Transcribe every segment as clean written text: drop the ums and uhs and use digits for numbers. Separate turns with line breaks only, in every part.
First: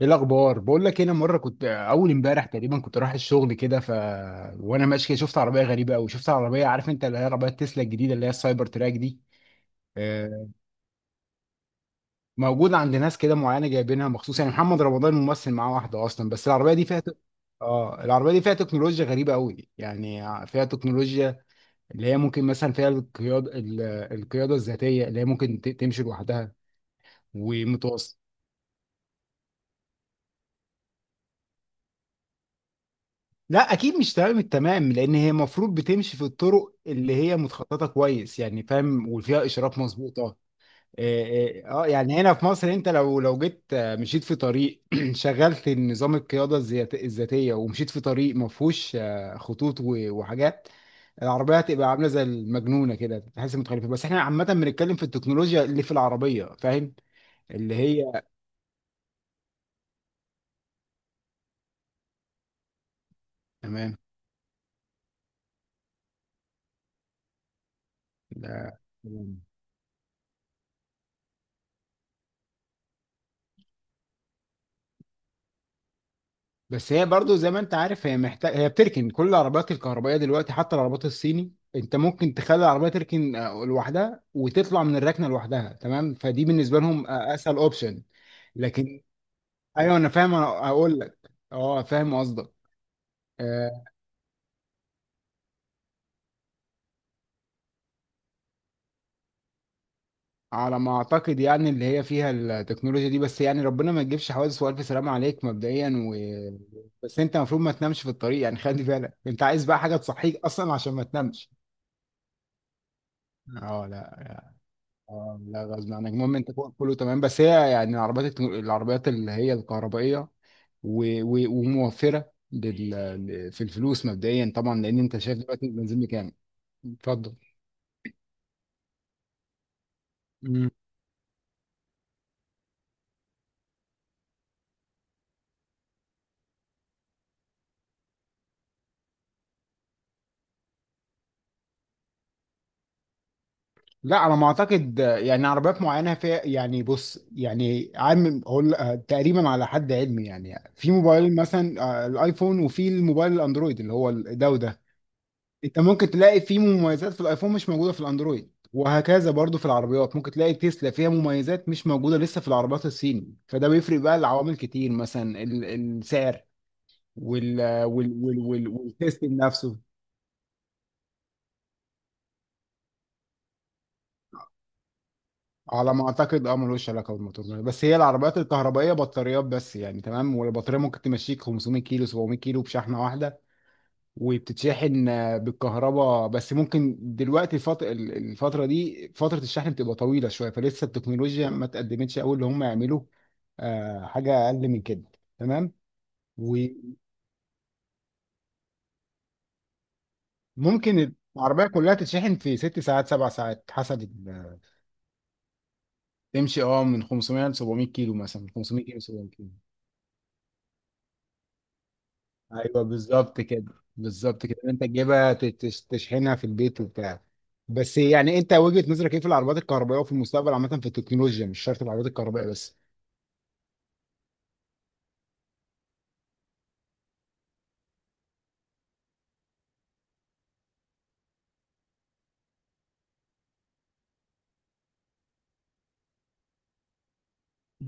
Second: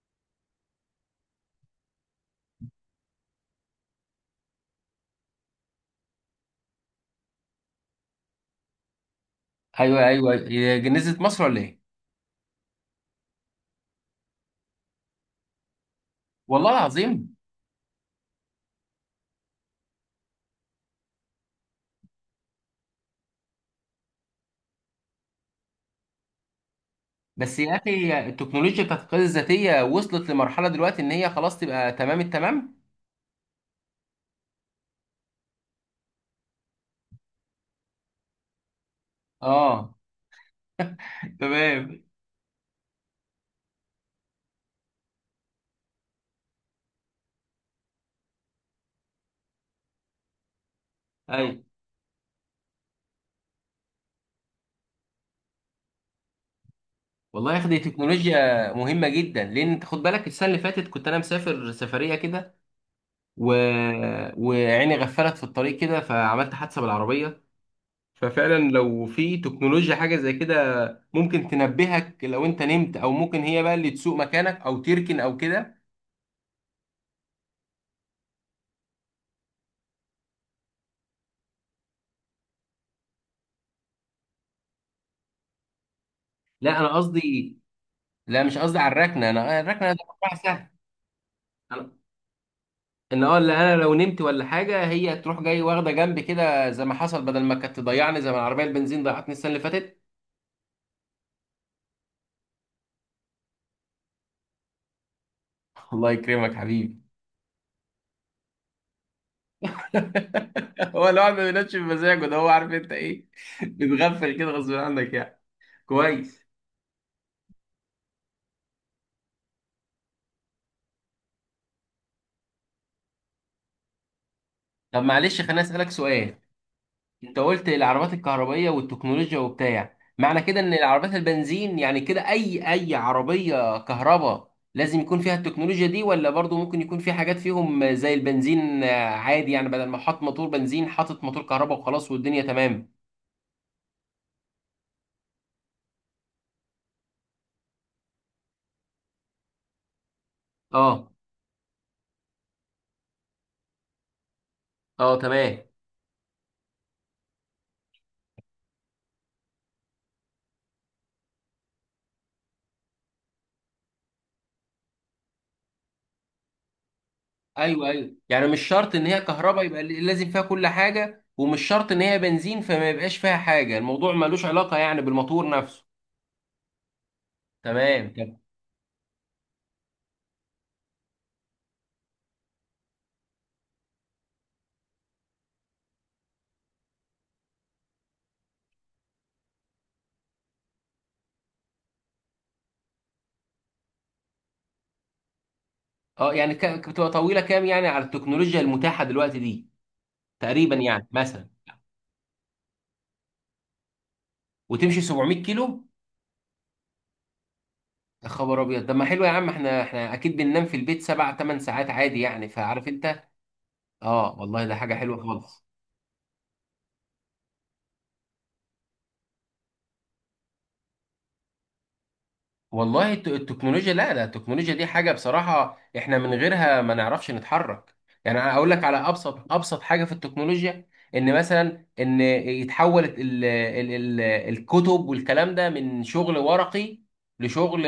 ايه الاخبار؟ بقول لك، انا مره كنت اول امبارح تقريبا كنت رايح الشغل كده، ف وانا ماشي كده شفت عربيه غريبه قوي. شفت عربيه، عارف انت، اللي هي عربيه تسلا الجديده اللي هي السايبر تراك دي.
ايوه ايوه،
آه،
هي نزلت مصر ولا ايه؟
موجوده عند ناس كده معينه، جايبينها مخصوص. يعني محمد رمضان ممثل، معاه واحده اصلا. بس
والله
العربيه دي فيها تك-.
العظيم.
اه العربيه دي فيها تكنولوجيا غريبه قوي، يعني فيها تكنولوجيا اللي هي ممكن مثلا فيها القياده الذاتيه اللي هي ممكن تمشي لوحدها
بس يا اخي
ومتوصل.
التكنولوجيا بتاعت القياده الذاتيه وصلت لمرحله دلوقتي ان هي خلاص تبقى تمام التمام؟
لا، اكيد مش تمام التمام، لان هي المفروض بتمشي في الطرق اللي هي متخططه كويس، يعني فاهم، وفيها اشارات
اه.
مظبوطه. اه،
تمام.
يعني هنا في مصر انت لو جيت، مشيت في طريق شغلت نظام الذاتيه ومشيت في طريق ما فيهوش خطوط وحاجات. العربيه
ايوه،
هتبقى عامله زي المجنونه كده، تحس متخلفه. بس احنا عامه بنتكلم في التكنولوجيا اللي في العربيه، فاهم.
والله يا اخي
اللي
دي
هي
تكنولوجيا مهمه جدا، لان انت خد بالك السنه اللي فاتت كنت انا مسافر سفريه كده و...
تمام.
وعيني غفلت في الطريق كده فعملت حادثه بالعربيه. ففعلا لو في
لا.
تكنولوجيا حاجه زي كده ممكن تنبهك لو انت نمت، او ممكن هي بقى اللي تسوق مكانك او تركن او كده.
بس هي برضو زي ما انت عارف، هي بتركن كل العربيات الكهربائيه دلوقتي، حتى العربيات الصيني. انت ممكن تخلي العربيه تركن لوحدها، وتطلع من الركنه لوحدها، تمام. فدي
لا
بالنسبه
انا
لهم
قصدي،
اسهل اوبشن.
لا مش قصدي على
لكن
الركنه، انا الركنه
ايوه،
ده
انا فاهم،
موضوع
انا
سهل.
اقول لك. اه
انا
فاهم قصدك.
ان اه اللي انا
آه
لو نمت ولا حاجه هي تروح جاي واخده جنب كده زي ما حصل، بدل ما كانت تضيعني زي ما العربيه البنزين ضيعتني السنه اللي فاتت.
على ما اعتقد يعني اللي هي فيها التكنولوجيا دي، بس يعني ربنا ما تجيبش حوادث، والف سلامه عليك مبدئيا،
الله
و...
يكرمك حبيبي.
بس انت المفروض ما تنامش في الطريق، يعني خلي بالك انت عايز بقى حاجه تصحيك اصلا عشان ما
هو الواحد ما
تنامش.
بينامش بمزاجه، ده هو عارف انت ايه،
اه،
بتغفل
لا.
كده غصب عنك
آه،
يعني.
لا غصب عنك. المهم
كويس.
انت فوق كله، تمام. بس هي يعني العربيات اللي هي الكهربائيه وموفره في الفلوس مبدئيا طبعا، لان
طب
انت شايف
معلش خليني
دلوقتي
اسالك
البنزين بكام.
سؤال.
اتفضل.
انت قلت العربات الكهربائيه والتكنولوجيا وبتاع، معنى كده
مم.
ان العربات البنزين يعني كده اي عربيه كهرباء لازم يكون فيها التكنولوجيا دي، ولا برضو ممكن يكون في حاجات فيهم زي البنزين عادي، يعني بدل ما حط موتور بنزين حاطط موتور كهرباء وخلاص والدنيا تمام.
لا، على ما اعتقد يعني عربيات معينه فيها، يعني بص، يعني عام هقول تقريبا على حد علمي، يعني في
اه
موبايل مثلا، الايفون وفي الموبايل الاندرويد اللي هو ده وده.
اه تمام.
انت ممكن تلاقي فيه مميزات في الايفون مش موجوده في الاندرويد، وهكذا برضو في العربيات ممكن تلاقي تسلا فيها مميزات مش موجوده لسه في العربيات الصيني. فده بيفرق بقى لعوامل كتير، مثلا السعر
ايوه ايوه، يعني مش شرط ان هي
والتستنج
كهرباء
نفسه.
يبقى لازم فيها كل حاجه، ومش شرط ان هي بنزين فما يبقاش فيها حاجه، الموضوع ملوش علاقه يعني بالموتور نفسه.
على ما اعتقد ملوش علاقه بالموتور، بس هي
تمام.
العربيات الكهربائيه بطاريات بس، يعني تمام. والبطاريه ممكن تمشيك 500 كيلو 700 كيلو بشحنه واحده. وبتتشحن بالكهرباء بس. ممكن دلوقتي الفترة دي فترة الشحن بتبقى طويلة شوية، فلسه التكنولوجيا ما اتقدمتش قوي اللي هم يعملوا حاجة أقل من كده، تمام.
اه يعني
وممكن
بتبقى طويله كام يعني على التكنولوجيا المتاحه دلوقتي دي؟ تقريبا يعني مثلا.
العربية كلها تتشحن في ست ساعات سبع ساعات، حسب
وتمشي 700 كيلو؟
تمشي من 500 ل 700 كيلو،
يا
مثلا من
خبر
500
ابيض، طب
كيلو
ما حلو يا
700
عم،
كيلو.
احنا اكيد بننام في البيت سبع ثمان ساعات عادي يعني،
ايوه،
فعارف انت.
بالظبط كده،
اه
بالظبط كده.
والله ده
انت
حاجه حلوه
تجيبها
خالص.
تشحنها في البيت وبتاع. بس يعني انت وجهة نظرك ايه في العربيات الكهربائيه، وفي المستقبل عامه في التكنولوجيا؟ مش شرط العربيات الكهربائيه بس.
والله التكنولوجيا، لا لا، التكنولوجيا دي حاجة بصراحة احنا من غيرها ما نعرفش نتحرك. يعني انا اقول لك على ابسط ابسط حاجة في التكنولوجيا، ان مثلا ان يتحول ال ال ال الكتب والكلام ده من شغل ورقي لشغل،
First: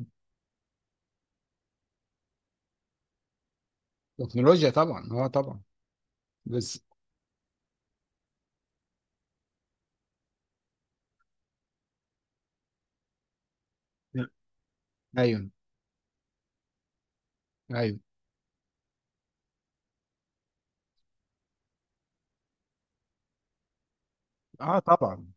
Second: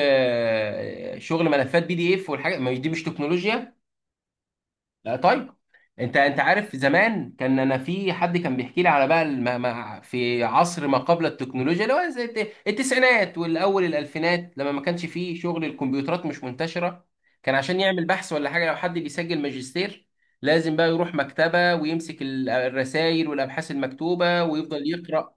شغل ملفات بي دي اف، والحاجة ما دي مش تكنولوجيا؟
تكنولوجيا طبعا،
لا طيب.
طبعا.
انت عارف
بس
زمان كان انا في حد كان بيحكي لي على بقى، في عصر ما قبل التكنولوجيا اللي هو زي التسعينات والاول الالفينات، لما ما كانش فيه
ايوه،
شغل، الكمبيوترات مش منتشره، كان عشان
ايوه،
يعمل بحث ولا حاجه لو حد بيسجل ماجستير لازم بقى يروح مكتبه ويمسك الرسائل والابحاث المكتوبه
اه
ويفضل
طبعا،
يقرا،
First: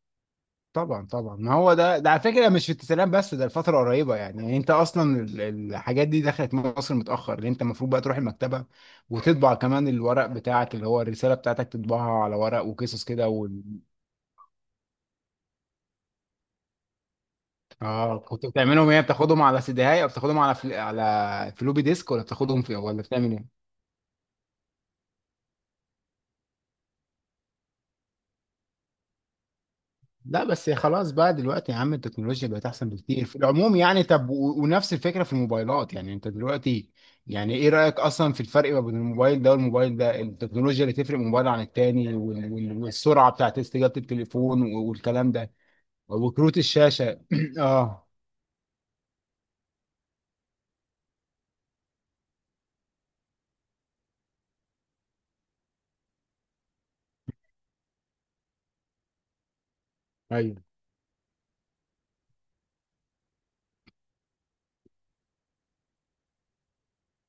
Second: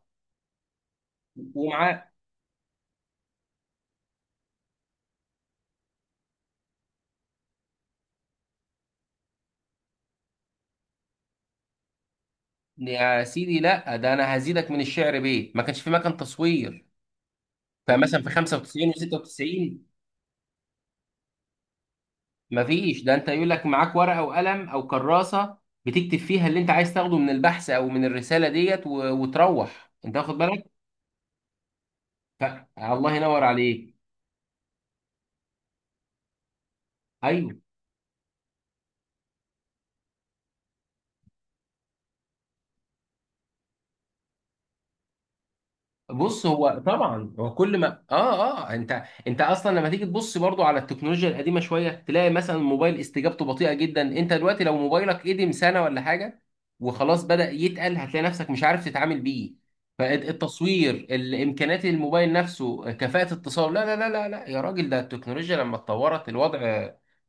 طبعا، طبعا. ما هو ده
ومعاه.
على فكره مش في التسليم، بس ده الفتره قريبه، يعني، يعني انت اصلا الحاجات دي دخلت مصر متاخر، لان انت المفروض بقى تروح المكتبه، وتطبع كمان الورق بتاعك اللي هو الرساله بتاعتك، تطبعها على ورق، وقصص
يا
كده.
سيدي لا، ده انا هزيدك من الشعر بيه، ما كانش في مكان تصوير.
اه،
فمثلا في
كنت بتعملهم
95
ايه؟ بتاخدهم على سي
و96
دي، اي او بتاخدهم على على فلوبي ديسك، ولا بتاخدهم في،
مفيش،
ولا
ده انت
بتعمل
يقول
ايه؟
لك معاك ورقه وقلم او كراسه بتكتب فيها اللي انت عايز تاخده من البحث او من الرساله ديت وتروح انت واخد
لا
بالك.
بس خلاص بقى دلوقتي يا عم التكنولوجيا بقت احسن
الله
بكتير في
ينور
العموم
عليك،
يعني. طب ونفس الفكره في الموبايلات، يعني انت دلوقتي
ايوه.
يعني ايه رايك اصلا في الفرق ما بين الموبايل ده والموبايل ده؟ التكنولوجيا اللي تفرق موبايل عن التاني والسرعه بتاعت استجابه التليفون والكلام ده
بص،
وكروت
هو
الشاشه.
طبعا هو كل ما
اه،
انت اصلا لما تيجي تبص برضو على التكنولوجيا القديمه شويه تلاقي مثلا موبايل استجابته بطيئه جدا، انت دلوقتي لو موبايلك قدم سنه ولا حاجه وخلاص بدأ يتقل هتلاقي نفسك مش عارف تتعامل بيه،
ايوه.
فالتصوير، الامكانيات، الموبايل نفسه، كفاءة اتصال، لا لا لا لا لا يا راجل، ده التكنولوجيا لما اتطورت الوضع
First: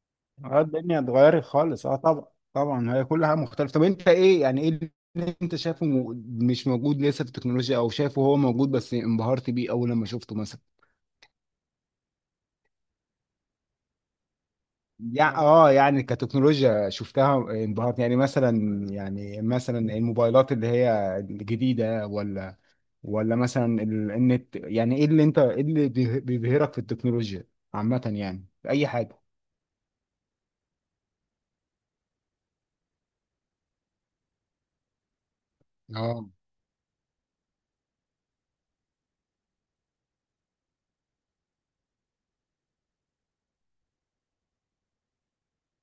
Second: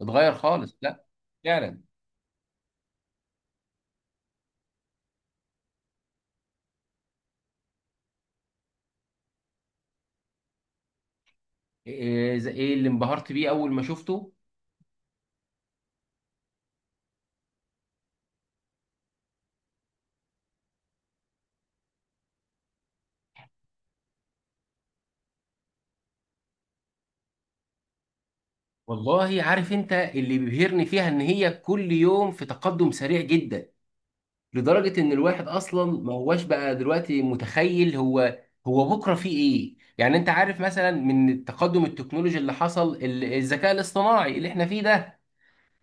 اتغير
اه
خالص،
الدنيا
لا.
اتغيرت
فعلا.
خالص، طبعا. طبعا هي كل حاجه مختلفه. طب انت ايه، يعني ايه اللي انت شايفه مش موجود لسه في التكنولوجيا؟ او شايفه هو موجود بس انبهرت بيه اول لما شفته مثلا؟
ايه، إيه اللي انبهرت بيه اول ما شفته؟
يعني يعني كتكنولوجيا شفتها انبهرت، يعني مثلا، الموبايلات اللي هي الجديده، ولا مثلا النت. يعني ايه اللي بيبهرك في التكنولوجيا عامه، يعني في اي حاجه؟
والله عارف انت اللي بيبهرني فيها ان هي كل يوم في تقدم سريع جدا، لدرجة ان الواحد اصلا ما
اه،
هواش بقى دلوقتي متخيل هو، هو بكرة فيه ايه، يعني انت عارف مثلا من التقدم التكنولوجي اللي حصل الذكاء الاصطناعي اللي احنا فيه ده،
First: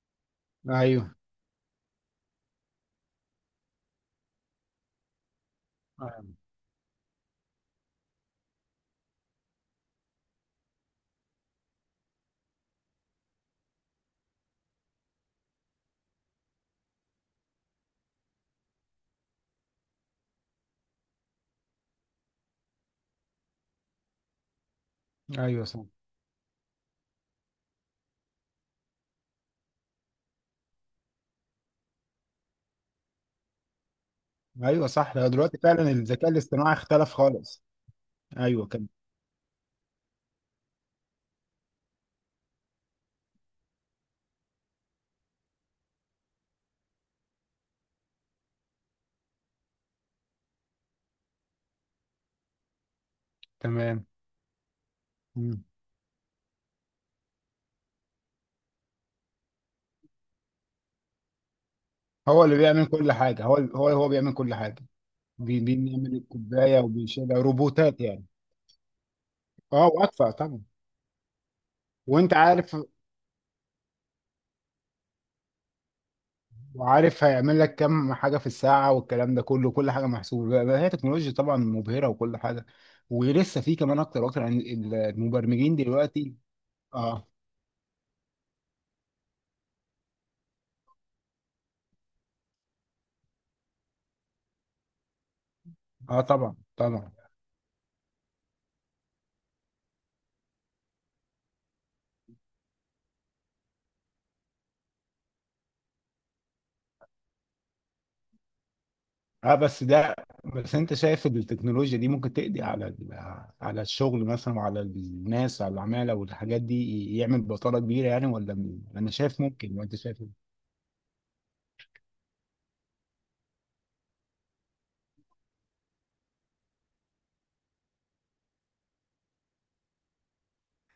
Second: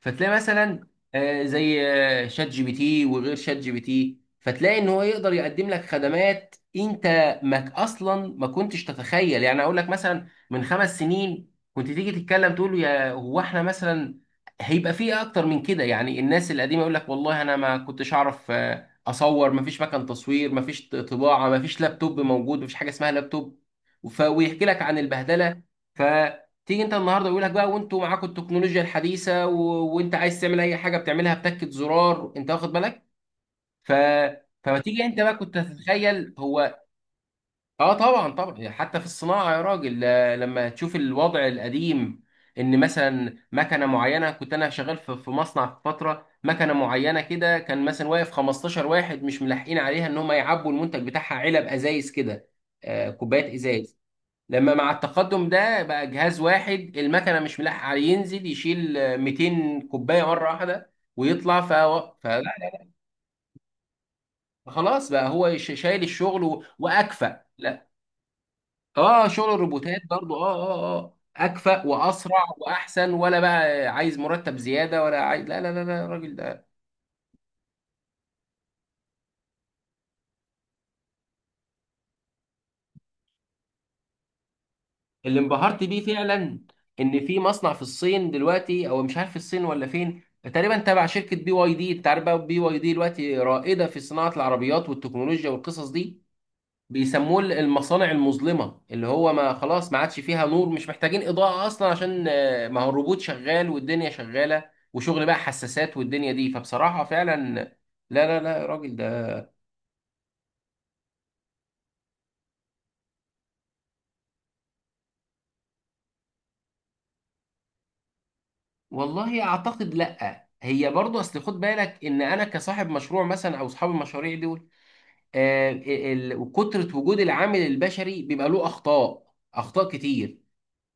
فتلاقي مثلا
ايوه،
زي شات جي بي تي وغير شات جي بي تي، فتلاقي ان هو يقدر يقدم لك خدمات انت ما اصلا ما كنتش تتخيل، يعني اقول لك مثلا من 5 سنين كنت تيجي تتكلم تقول له يا هو احنا مثلا هيبقى فيه اكتر من كده، يعني الناس القديمه يقول لك والله انا ما كنتش اعرف اصور، ما فيش مكان تصوير، ما فيش طباعه، ما فيش لابتوب موجود، ما فيش حاجه اسمها لابتوب، ويحكي لك عن البهدله.
ايوه صح،
تيجي انت النهارده يقول لك بقى وانتوا معاكم التكنولوجيا الحديثه، وانت عايز تعمل اي حاجه بتعملها بتكه زرار، انت واخد بالك. ف فما
ايوه
تيجي
صح.
انت
لو
بقى كنت
دلوقتي فعلا الذكاء
هتتخيل
الاصطناعي
هو؟
اختلف خالص.
اه طبعا طبعا،
ايوه
يعني
كده.
حتى في الصناعه يا راجل، لما تشوف الوضع القديم، ان مثلا مكنه معينه، كنت انا شغال في مصنع في فتره، مكنه معينه كده كان مثلا واقف 15 واحد مش ملاحقين عليها ان هم يعبوا المنتج بتاعها علب ازايز كده، كوبايات ازايز.
تمام.
لما مع التقدم
مم.
ده بقى جهاز واحد المكنه مش ملاحق عليه ينزل يشيل 200 كوبايه مره واحده، ويطلع. فلا،
هو اللي بيعمل كل حاجه، هو بيعمل كل حاجه.
خلاص بقى هو شايل
بيعمل
الشغل
الكوبايه وبيشيلها
واكفأ، لا.
روبوتات يعني.
اه، شغل
اه،
الروبوتات
واكفأ
برضو،
طبعا.
اكفأ
وانت
واسرع
عارف،
واحسن، ولا بقى عايز مرتب زياده، ولا عايز، لا لا لا لا، الراجل ده.
هيعمل لك كم حاجه في الساعه والكلام ده كله، كل حاجه محسوبه. بقى هي تكنولوجيا طبعا مبهره وكل حاجه. ولسه في كمان اكتر واكتر عن
اللي
المبرمجين
انبهرت بيه
دلوقتي.
فعلا، ان
اه،
في مصنع في الصين دلوقتي او مش عارف الصين ولا فين، تقريبا تبع شركه بي واي دي، انت عارف بقى بي واي دي دلوقتي رائده في صناعه العربيات والتكنولوجيا والقصص دي،
اه، طبعا، طبعا،
بيسموه المصانع المظلمه، اللي هو ما خلاص ما عادش فيها نور، مش محتاجين اضاءه اصلا، عشان ما هو الروبوت شغال والدنيا شغاله وشغل بقى حساسات والدنيا دي، فبصراحه فعلا، لا لا لا يا راجل، ده
اه. بس انت شايف إن التكنولوجيا دي ممكن تقضي على على الشغل مثلا، وعلى الناس، على العمالة والحاجات دي، يعمل بطالة كبيرة يعني، ولا انا شايف
والله
ممكن،
اعتقد
وانت شايف
لا.
إيه؟
هي برضه اصل خد بالك، ان انا كصاحب مشروع مثلا او اصحاب المشاريع دي، وكترة وجود العامل البشري بيبقى له أخطاء أخطاء كتير،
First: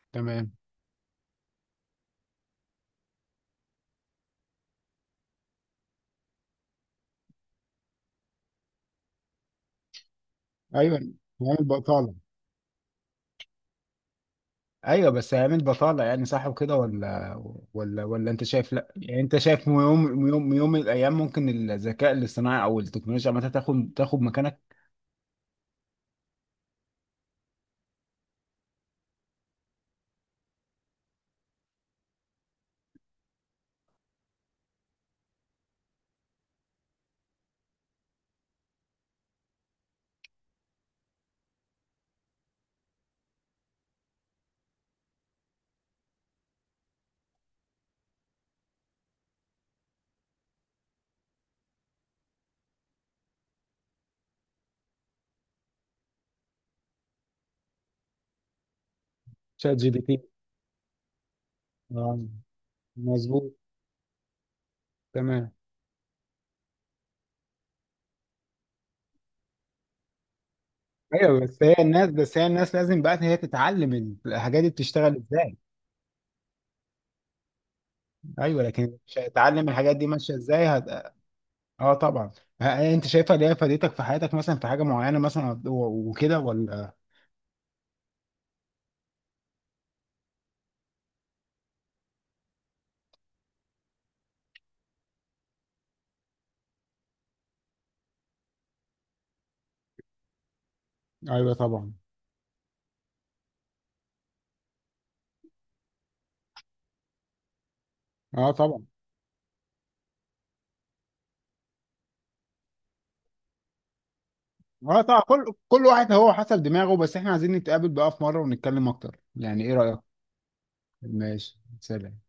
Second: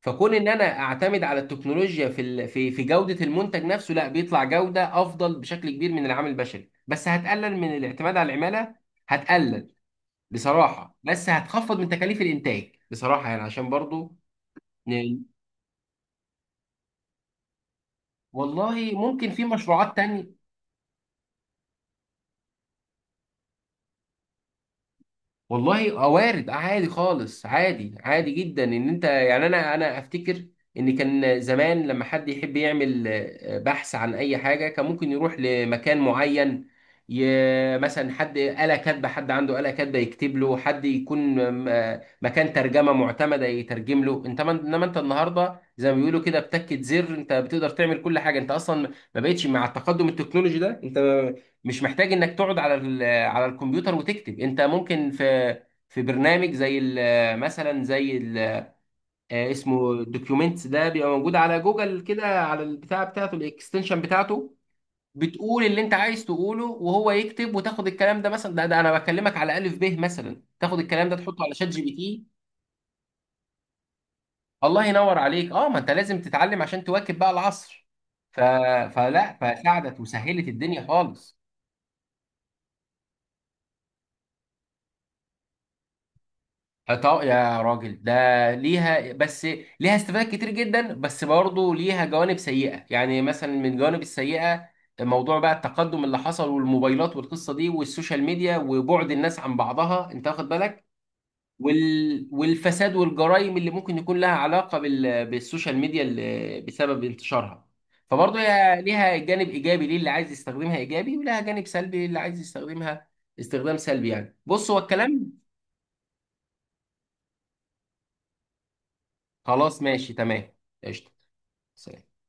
فكون إن
تمام.
أنا أعتمد على التكنولوجيا في في جودة المنتج نفسه، لا بيطلع جودة أفضل بشكل كبير من العامل البشري، بس هتقلل من الاعتماد على العمالة، هتقلل
ايوه.
بصراحة، بس
يعمل
هتخفض من
بطاله.
تكاليف الإنتاج بصراحة يعني، عشان برضو
ايوه
ن-
بس هيعمل بطالة، يعني صح وكده ولا انت شايف
والله
لا، يعني
ممكن
انت
في
شايف
مشروعات تانية.
يوم، من الايام ممكن الذكاء الاصطناعي او التكنولوجيا عامة تاخد مكانك؟
والله وارد، عادي خالص، عادي عادي جدا، ان انت يعني انا افتكر ان كان زمان لما حد يحب يعمل بحث عن اي حاجه كان ممكن يروح لمكان معين، مثلا حد آلة كاتبه، حد عنده آلة كاتبه يكتب له، حد يكون مكان ترجمه معتمده يترجم له، انت انما انت النهارده زي ما بيقولوا كده بتكة زر انت بتقدر تعمل كل حاجه، انت اصلا ما بقتش مع التقدم التكنولوجي ده، انت مش محتاج انك تقعد على الكمبيوتر وتكتب، انت ممكن في، في برنامج زي مثلا زي
شات جي بي
اسمه
تي.
دوكيومنتس، ده بيبقى موجود على جوجل
آه،
كده، على البتاع بتاعته،
مظبوط.
الاكستنشن بتاعته،
تمام.
بتقول اللي انت عايز تقوله وهو يكتب، وتاخد الكلام ده مثلا، ده انا بكلمك على الف ب مثلا، تاخد الكلام ده
ايوه.
تحطه على شات جي بي تي.
بس هي الناس لازم بقى هي تتعلم الحاجات دي
الله
بتشتغل
ينور عليك،
ازاي.
اه ما انت لازم تتعلم عشان تواكب بقى العصر. ف...
ايوه، لكن مش
فلا،
هتتعلم الحاجات
فساعدت
دي ماشيه
وسهلت
ازاي.
الدنيا خالص.
اه طبعا. انت شايفها اللي هي فادتك في حياتك مثلا في حاجه معينه مثلا وكده ولا؟
طب يا راجل ده، ليها بس، ليها استفادات كتير جدا، بس برضه ليها جوانب سيئة، يعني مثلا من الجوانب السيئة موضوع بقى التقدم اللي حصل والموبايلات والقصة دي والسوشيال ميديا وبعد الناس عن بعضها، انت واخد بالك،
ايوه، طبعا.
والفساد والجرائم اللي ممكن يكون لها علاقة بالسوشيال ميديا اللي بسبب انتشارها، فبرضه
اه
هي
طبعا.
ليها جانب إيجابي ليه اللي عايز يستخدمها إيجابي، ولها جانب سلبي للي عايز يستخدمها استخدام سلبي يعني، بص هو
اه طبعا
الكلام.
كل واحد هو حسب دماغه. بس احنا عايزين نتقابل بقى في مره ونتكلم اكتر، يعني ايه
خلاص ماشي،
رايك؟
تمام. قشطة.
ماشي،
سلام.
سلام.